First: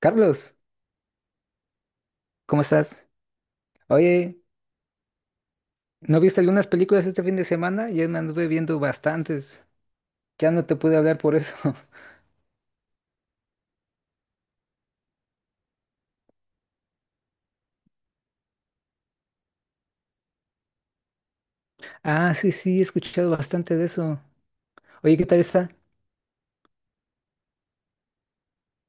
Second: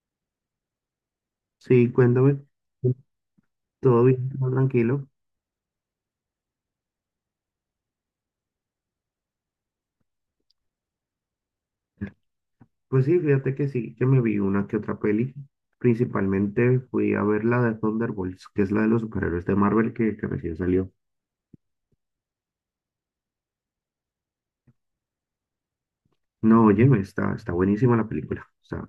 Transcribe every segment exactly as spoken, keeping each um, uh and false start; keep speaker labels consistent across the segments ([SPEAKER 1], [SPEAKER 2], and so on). [SPEAKER 1] Carlos,
[SPEAKER 2] Sí, cuéntame.
[SPEAKER 1] ¿cómo estás?
[SPEAKER 2] Todo bien,
[SPEAKER 1] Oye,
[SPEAKER 2] todo tranquilo.
[SPEAKER 1] ¿no viste algunas películas este fin de semana? Yo me anduve viendo bastantes. Ya no te pude hablar por eso.
[SPEAKER 2] Pues sí, fíjate que sí, que me vi una que otra peli. Principalmente fui a ver la de Thunderbolts, que es la de los superhéroes de Marvel que, que recién salió.
[SPEAKER 1] Ah, sí, sí, he escuchado bastante de eso. Oye, ¿qué tal está?
[SPEAKER 2] No, oye, está, está buenísima la película. O sea,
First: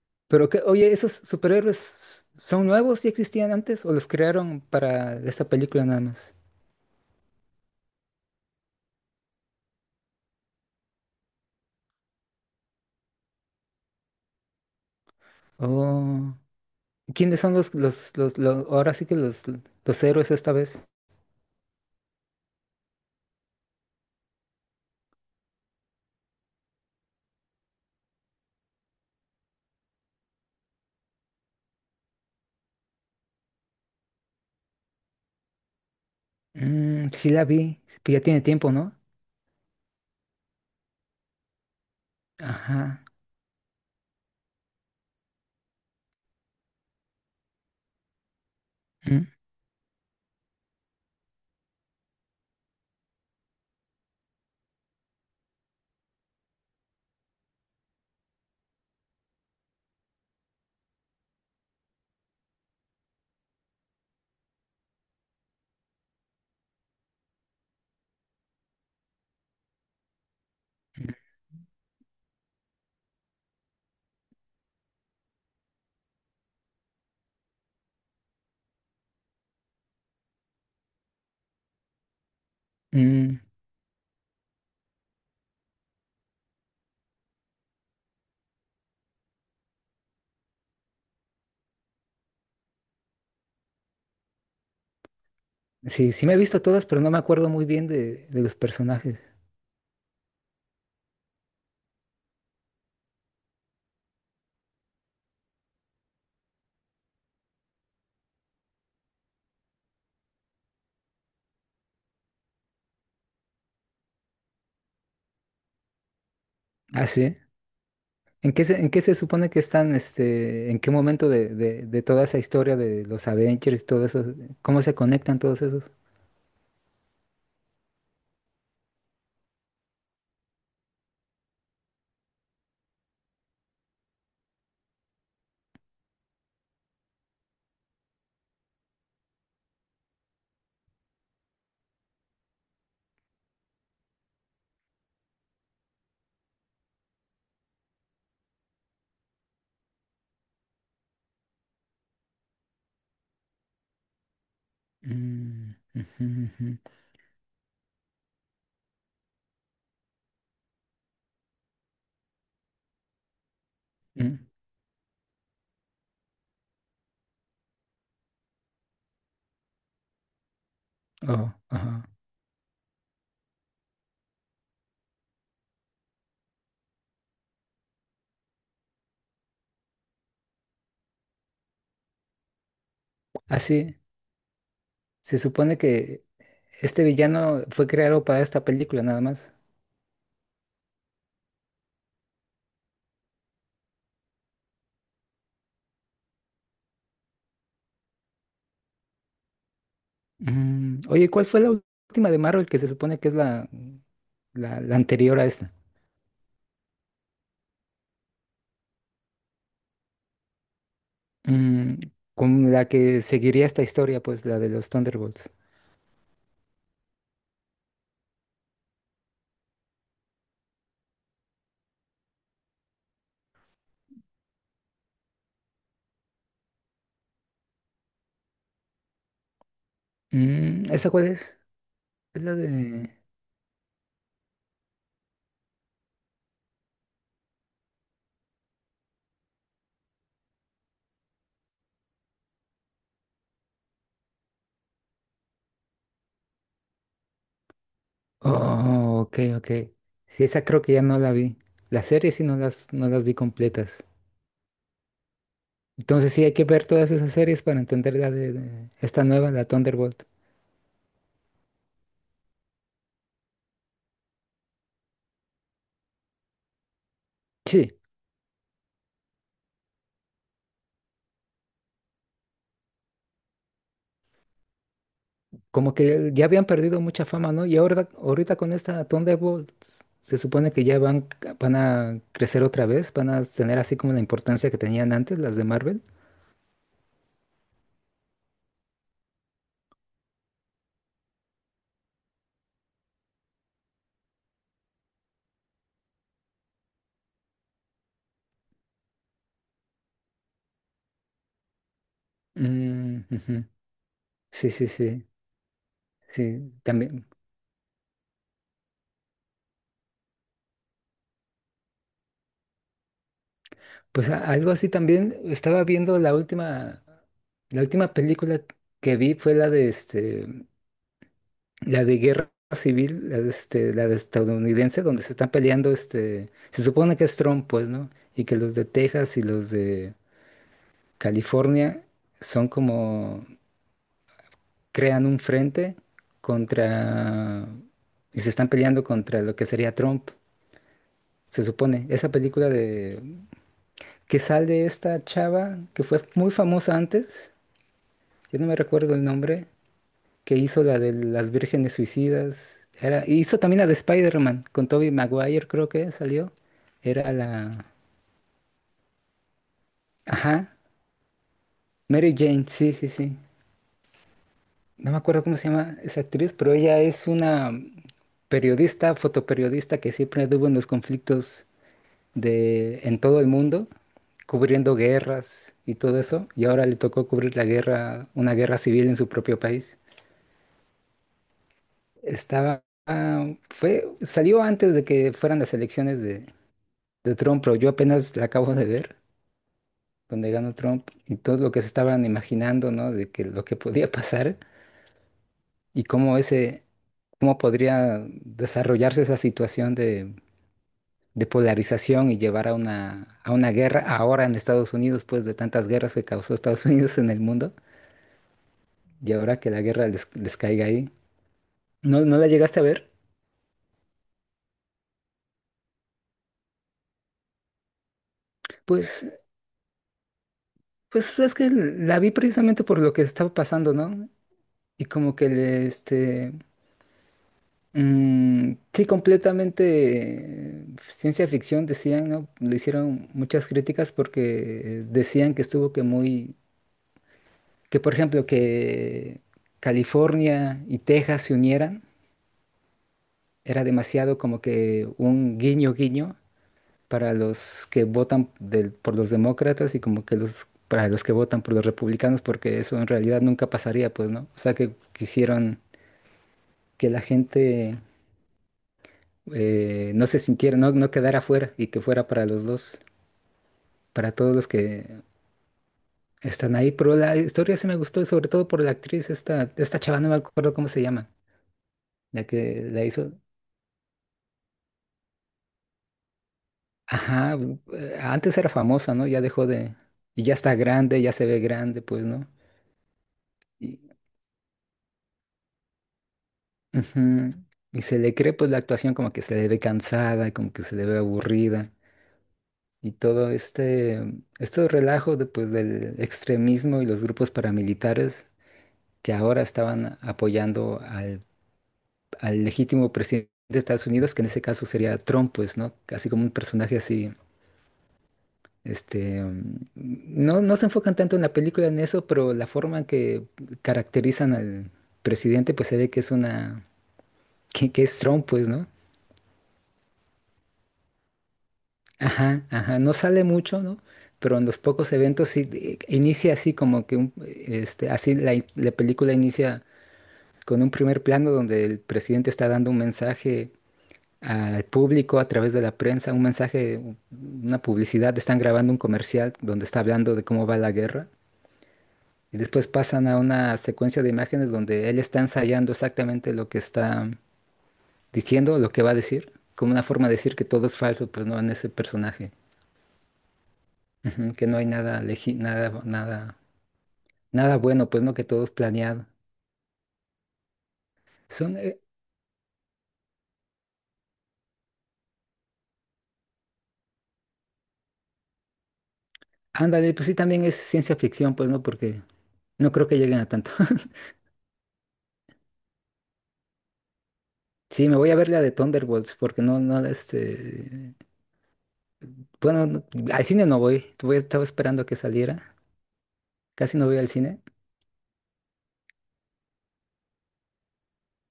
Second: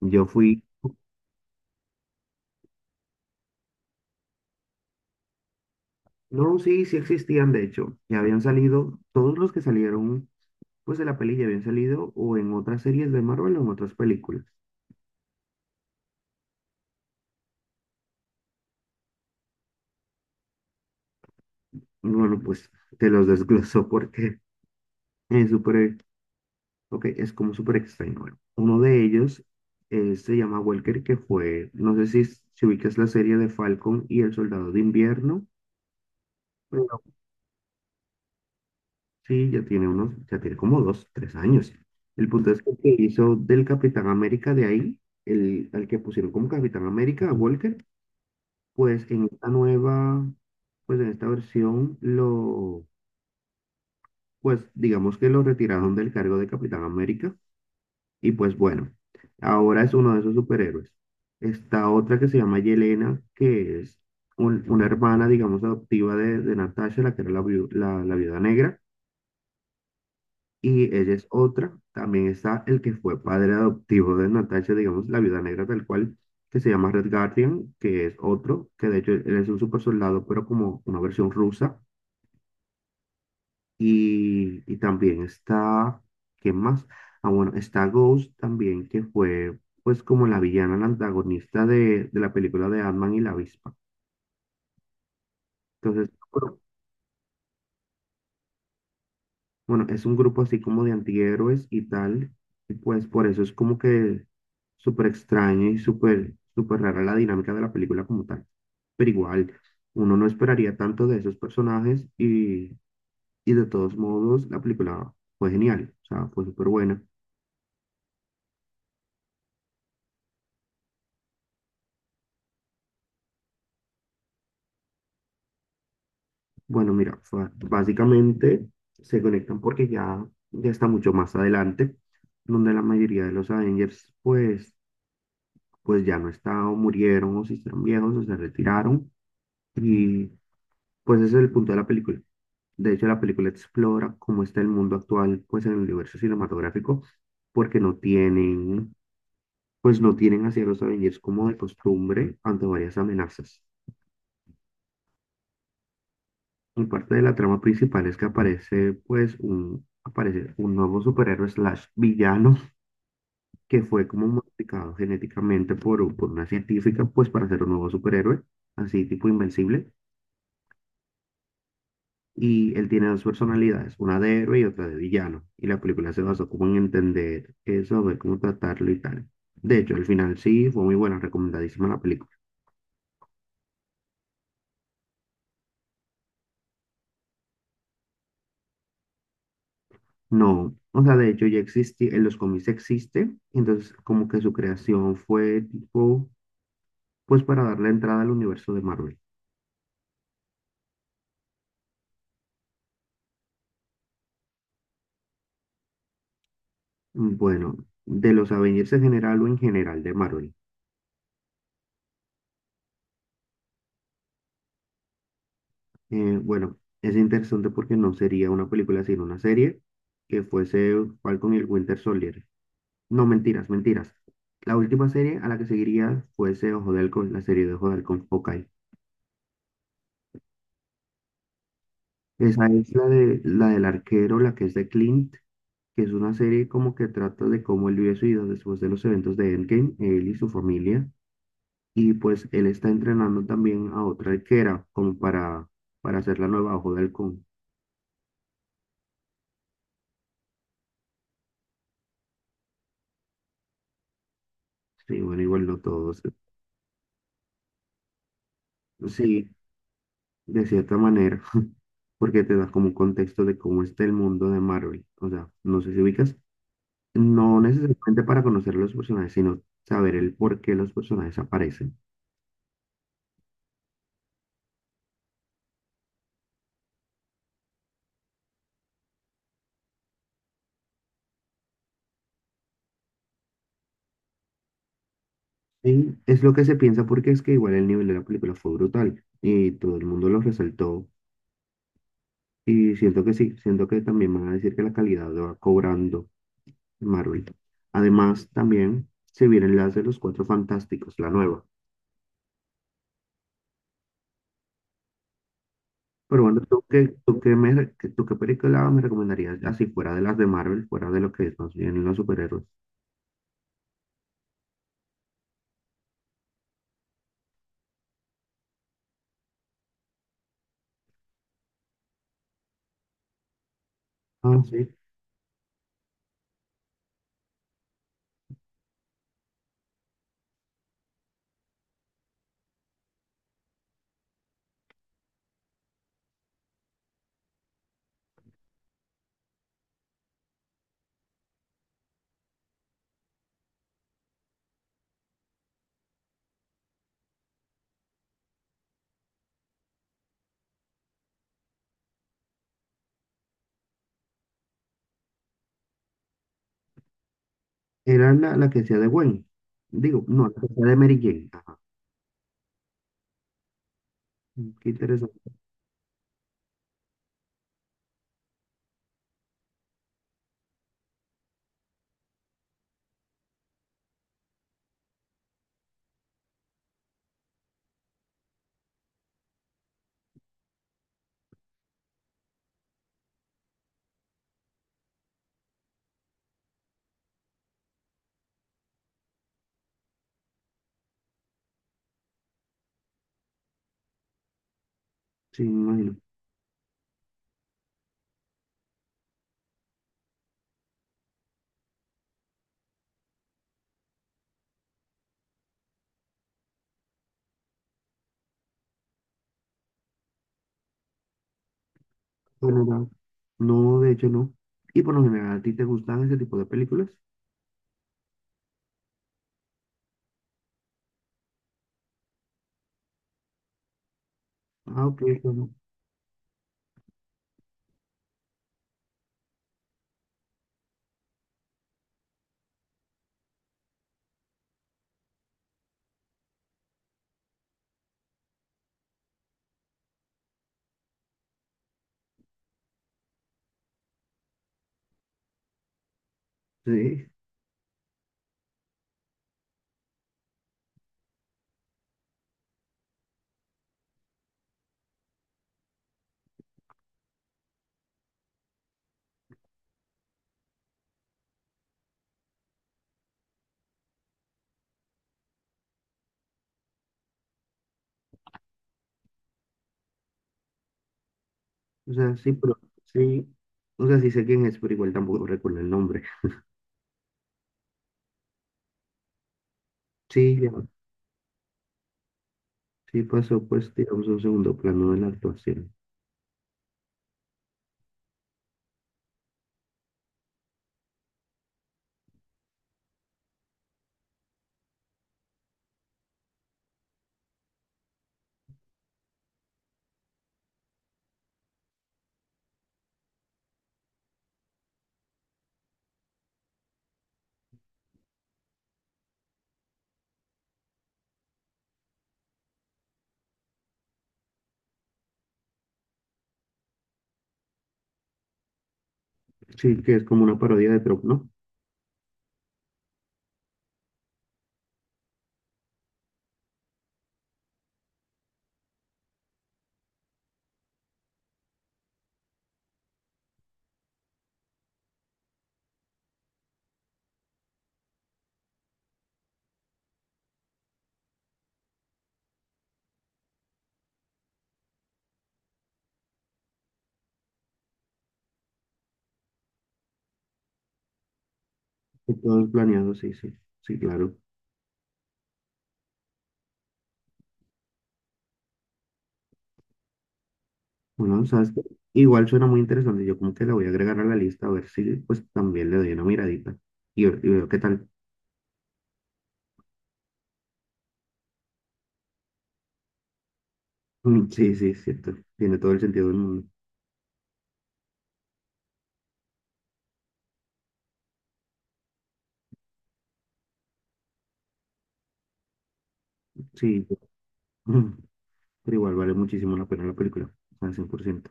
[SPEAKER 2] yo
[SPEAKER 1] Pero qué,
[SPEAKER 2] fui.
[SPEAKER 1] oye, ¿esos superhéroes son nuevos? ¿Ya existían antes o los crearon para esta película nada más?
[SPEAKER 2] No, sí, sí existían, de hecho. Ya habían salido, todos los que salieron, pues de la peli ya habían salido o en otras series de Marvel o en otras películas.
[SPEAKER 1] Oh, ¿quiénes son los, los, los, los- ahora sí que los, los héroes esta vez?
[SPEAKER 2] Y bueno, pues te los desgloso porque es súper. Ok, es como súper extraño. Bueno, uno de ellos eh, se llama Welker, que fue, no sé si, si ubicas la serie de Falcon y el Soldado de Invierno, pero
[SPEAKER 1] Mm, sí la vi, pero ya tiene tiempo, ¿no?
[SPEAKER 2] sí, ya tiene unos, ya tiene como dos, tres años. El punto es que el que
[SPEAKER 1] Ajá.
[SPEAKER 2] hizo del Capitán América de ahí, el, al que pusieron como Capitán América, a Walker, pues
[SPEAKER 1] Mm.
[SPEAKER 2] en esta nueva, pues en esta versión, lo, pues digamos que lo retiraron del cargo de Capitán América. Y pues bueno, ahora es uno de esos superhéroes. Está otra que se llama Yelena, que es un- una hermana, digamos, adoptiva de, de Natasha, la que era la, viu- la, la viuda negra. Y ella
[SPEAKER 1] Mm.
[SPEAKER 2] es otra. También está el que fue padre adoptivo de Natasha, digamos, la viuda negra tal cual, que se llama Red Guardian, que es otro, que de hecho él es un super soldado, pero como una versión rusa.
[SPEAKER 1] Mm.
[SPEAKER 2] Y, y también está, ¿qué más? Ah, bueno, está Ghost también, que fue pues como la villana, la antagonista de, de la película de Ant-Man y la avispa.
[SPEAKER 1] Sí,
[SPEAKER 2] Entonces,
[SPEAKER 1] sí me he
[SPEAKER 2] bueno,
[SPEAKER 1] visto todas, pero no me acuerdo muy bien de, de los personajes.
[SPEAKER 2] bueno, es un grupo así como de antihéroes y tal, y pues por eso es como que súper extraño y súper, súper rara la dinámica de la película como tal. Pero igual, uno no esperaría tanto de esos personajes y, y de todos modos la película fue genial, o sea, fue súper buena.
[SPEAKER 1] Ah, sí. ¿En qué se, en qué se supone que están, este, en qué momento de, de- de toda esa historia de los Avengers, todo eso, cómo se conectan todos esos?
[SPEAKER 2] Bueno, mira, o sea, básicamente se conectan porque ya, ya está mucho más adelante, donde la mayoría de los Avengers, pues, pues ya no están, o murieron, o se hicieron viejos, o se retiraron. Y pues ese es el punto de la película. De hecho, la película explora cómo está el mundo actual, pues en el universo cinematográfico, porque no tienen, pues no tienen hacia los Avengers como de costumbre ante varias amenazas.
[SPEAKER 1] Mm, ujú, ujú.
[SPEAKER 2] Por parte de la trama principal es que aparece pues un, aparece un nuevo superhéroe slash villano que fue como
[SPEAKER 1] mm,
[SPEAKER 2] modificado genéticamente por, u- por una científica pues para ser un nuevo superhéroe, así tipo invencible.
[SPEAKER 1] oh, ajá.
[SPEAKER 2] Y él tiene dos personalidades, una de héroe y otra de villano. Y la película se basó como en entender eso, ver cómo tratarlo y tal. De hecho, al final sí, fue muy buena, recomendadísima la película.
[SPEAKER 1] Ah, sí. Se supone que este villano fue creado para esta película nada más.
[SPEAKER 2] No, o sea, de hecho ya existía, en los cómics existe, entonces como que su creación fue tipo pues para darle entrada al universo de Marvel.
[SPEAKER 1] Mm, oye, ¿cuál fue la última de Marvel que se supone que es la, la, la anterior a esta?
[SPEAKER 2] Bueno, de los Avengers en general o en general de Marvel.
[SPEAKER 1] Mm, con la que seguiría esta historia, pues la de los Thunderbolts.
[SPEAKER 2] Eh, bueno, es interesante porque no sería una película sino una serie que fuese Falcon y el Winter Soldier. No, mentiras, mentiras. La última serie a la que seguiría fuese Ojo de Halcón, la serie de Ojo de Halcón Hawkeye.
[SPEAKER 1] Mm, ¿esa cuál es? Es la
[SPEAKER 2] Esa es la
[SPEAKER 1] de...
[SPEAKER 2] de la del arquero, la que es de Clint, que es una serie como que trata de cómo él vive su vida después de los eventos de Endgame, él y su familia. Y pues él está entrenando también a otra arquera como para, para hacer la nueva ojo del halcón.
[SPEAKER 1] Oh, ok, ok. Sí, esa creo que ya no la vi. Las series sí no las, no las vi completas.
[SPEAKER 2] Sí, bueno, igual no todos.
[SPEAKER 1] Entonces sí hay que ver todas esas series para entender la de, de esta
[SPEAKER 2] Sí,
[SPEAKER 1] nueva, la Thunderbolt.
[SPEAKER 2] de cierta manera, porque te da como un contexto de cómo está el mundo de Marvel. O sea, no sé si ubicas, no
[SPEAKER 1] Sí,
[SPEAKER 2] necesariamente para conocer los personajes, sino saber el por qué los personajes aparecen.
[SPEAKER 1] como que ya habían perdido mucha fama, ¿no? Y ahora, ahorita con esta Thunderbolt se supone que ya van, van a crecer otra vez, van a tener así como la importancia que tenían antes las de Marvel.
[SPEAKER 2] Y es lo que se piensa porque es que igual el nivel de la película fue brutal y todo el mundo lo resaltó. Y siento que sí, siento que también van a decir que la calidad va cobrando Marvel. Además, también se vienen las de los Cuatro Fantásticos, la nueva.
[SPEAKER 1] Mm, ujú. Sí, sí, sí,
[SPEAKER 2] Pero bueno,
[SPEAKER 1] sí,
[SPEAKER 2] ¿tú qué,
[SPEAKER 1] también.
[SPEAKER 2] tú qué me, re- qué- tú qué película me recomendarías así fuera de las de Marvel, fuera de lo que es más bien los superhéroes?
[SPEAKER 1] Pues a- algo así también estaba viendo la última, la última película que vi fue la de este, la de Guerra Civil, la de este, la de
[SPEAKER 2] Ah, sí.
[SPEAKER 1] estadounidense, donde se están peleando este, se supone que es Trump, pues, ¿no? Y que los de Texas y los de California son como, crean un frente contra, y se están peleando contra lo que sería Trump, se supone. Esa película que sale esta chava que fue muy famosa antes, yo no me recuerdo el nombre, que hizo la de las vírgenes suicidas, era, hizo también la de Spider-Man con Tobey Maguire, creo que salió, era la,
[SPEAKER 2] Era la, la que hacía de Gwen. Digo, no, la que
[SPEAKER 1] ajá,
[SPEAKER 2] hacía de Mary Jane. Ajá.
[SPEAKER 1] Mary Jane, sí, sí, sí,
[SPEAKER 2] Mm, qué
[SPEAKER 1] no me acuerdo
[SPEAKER 2] interesante.
[SPEAKER 1] cómo se llama esa actriz, pero ella es una periodista, fotoperiodista que siempre anduvo en los conflictos de, en todo el mundo, cubriendo guerras y todo eso, y ahora le tocó cubrir la guerra, una guerra civil en su propio país. Estaba, ah, fue, salió antes de que fueran las elecciones de, de Trump, pero yo apenas la acabo de ver, donde ganó Trump, y todo lo que se estaban imaginando, ¿no? De que lo que podía pasar
[SPEAKER 2] Sí, me
[SPEAKER 1] y
[SPEAKER 2] imagino.
[SPEAKER 1] cómo ese, cómo podría desarrollarse esa situación de, de polarización y llevar a una, a una guerra ahora en Estados Unidos, pues de tantas guerras que causó Estados Unidos en el mundo, y ahora que la guerra les, les caiga ahí. ¿No, no la llegaste a
[SPEAKER 2] Bueno, no,
[SPEAKER 1] ver?
[SPEAKER 2] no, de hecho no. Y por lo general, ¿a ti te gustan ese tipo de películas?
[SPEAKER 1] Pues Pues es que la vi precisamente por lo que estaba pasando, ¿no? Y
[SPEAKER 2] Ah, ok,
[SPEAKER 1] como que
[SPEAKER 2] bueno.
[SPEAKER 1] le, este, mm, sí, completamente eh, ciencia ficción decían, ¿no? Le hicieron muchas críticas porque eh, decían que estuvo que muy, que por ejemplo que California y Texas se unieran, era demasiado como que un guiño guiño
[SPEAKER 2] Sí,
[SPEAKER 1] para los que votan del- por los demócratas y como que los para los que votan por los republicanos, porque eso en realidad nunca pasaría, pues, ¿no? O sea, que quisieron que la gente eh, no se sintiera, no, no quedara fuera y que fuera para los dos, para todos los que están ahí. Pero la historia sí me gustó, y sobre todo por la actriz, esta, esta chava, no me acuerdo cómo se llama,
[SPEAKER 2] o sea,
[SPEAKER 1] la
[SPEAKER 2] sí, pero
[SPEAKER 1] que la hizo.
[SPEAKER 2] sí. O sea, sí sé quién es, pero igual tampoco recuerdo el nombre.
[SPEAKER 1] Ajá, eh, antes era famosa, ¿no? Ya dejó de... Y ya
[SPEAKER 2] Sí, ya.
[SPEAKER 1] está grande, ya se ve grande, pues, ¿no?
[SPEAKER 2] Sí pasó, pues, digamos, a un segundo plano de la actuación.
[SPEAKER 1] Ujú. Y se le cree pues la actuación como que se le ve cansada, como que se le ve aburrida. Y todo este, este relajo de, pues, del extremismo y los grupos paramilitares que ahora estaban apoyando al, al legítimo presidente de Estados Unidos, que en ese caso sería Trump, pues, ¿no? Casi como un personaje así, este, mm, no, no se enfocan tanto en la película en eso, pero la forma en que caracterizan al presidente, pues se ve que es una, que, que es Trump, pues, ¿no?
[SPEAKER 2] Sí, que es como una parodia de Trop, ¿no?
[SPEAKER 1] Ajá, ajá, no sale mucho, ¿no? Pero en los pocos eventos sí eh, inicia así como que un, este, así la, in- la película inicia con un primer plano donde el presidente está dando un mensaje al público a través de la prensa, un mensaje, u- una publicidad, están grabando un comercial donde está hablando de cómo va la guerra y después pasan a una secuencia de imágenes donde él está ensayando exactamente lo que está diciendo, lo que va a decir, como una forma de decir que todo es falso, pues no en ese
[SPEAKER 2] Que
[SPEAKER 1] personaje.
[SPEAKER 2] todo es planeado, sí, sí, sí, claro.
[SPEAKER 1] Ujú, que no hay nada, legi- nada, nada, nada bueno, pues no, que todo es planeado.
[SPEAKER 2] Bueno, sabes
[SPEAKER 1] Son,
[SPEAKER 2] que
[SPEAKER 1] eh,
[SPEAKER 2] igual suena muy interesante. Yo como que la voy a agregar a la lista a ver si pues también le doy una miradita y, ver- y veo qué tal.
[SPEAKER 1] ándale, pues sí, también es ciencia ficción, pues no, porque no creo que lleguen a tanto.
[SPEAKER 2] Mm, sí, sí, es cierto. Tiene todo el sentido del mundo.
[SPEAKER 1] Sí, me voy a ver la de Thunderbolts, porque no, no, este, bueno, no- al cine no voy, voy, estaba esperando que saliera, casi
[SPEAKER 2] Sí,
[SPEAKER 1] no voy al cine.
[SPEAKER 2] mm, pero igual vale muchísimo la pena la película, al cien por ciento.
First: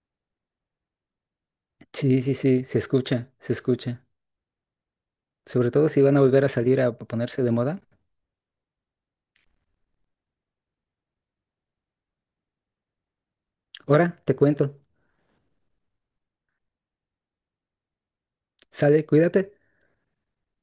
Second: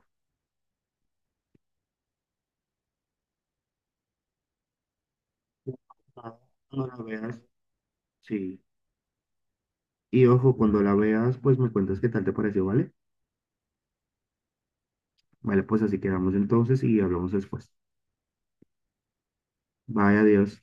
[SPEAKER 1] Sí, sí, sí, se escucha, se escucha. Sobre todo si van a
[SPEAKER 2] Ah,
[SPEAKER 1] volver a salir
[SPEAKER 2] cuando
[SPEAKER 1] a
[SPEAKER 2] la veas,
[SPEAKER 1] ponerse de moda.
[SPEAKER 2] sí. Y ojo, cuando la veas, pues me cuentas qué tal te pareció, ¿vale?
[SPEAKER 1] Ahora, te cuento,
[SPEAKER 2] Vale, pues así quedamos entonces y hablamos después.
[SPEAKER 1] sale, cuídate.
[SPEAKER 2] Vaya Dios.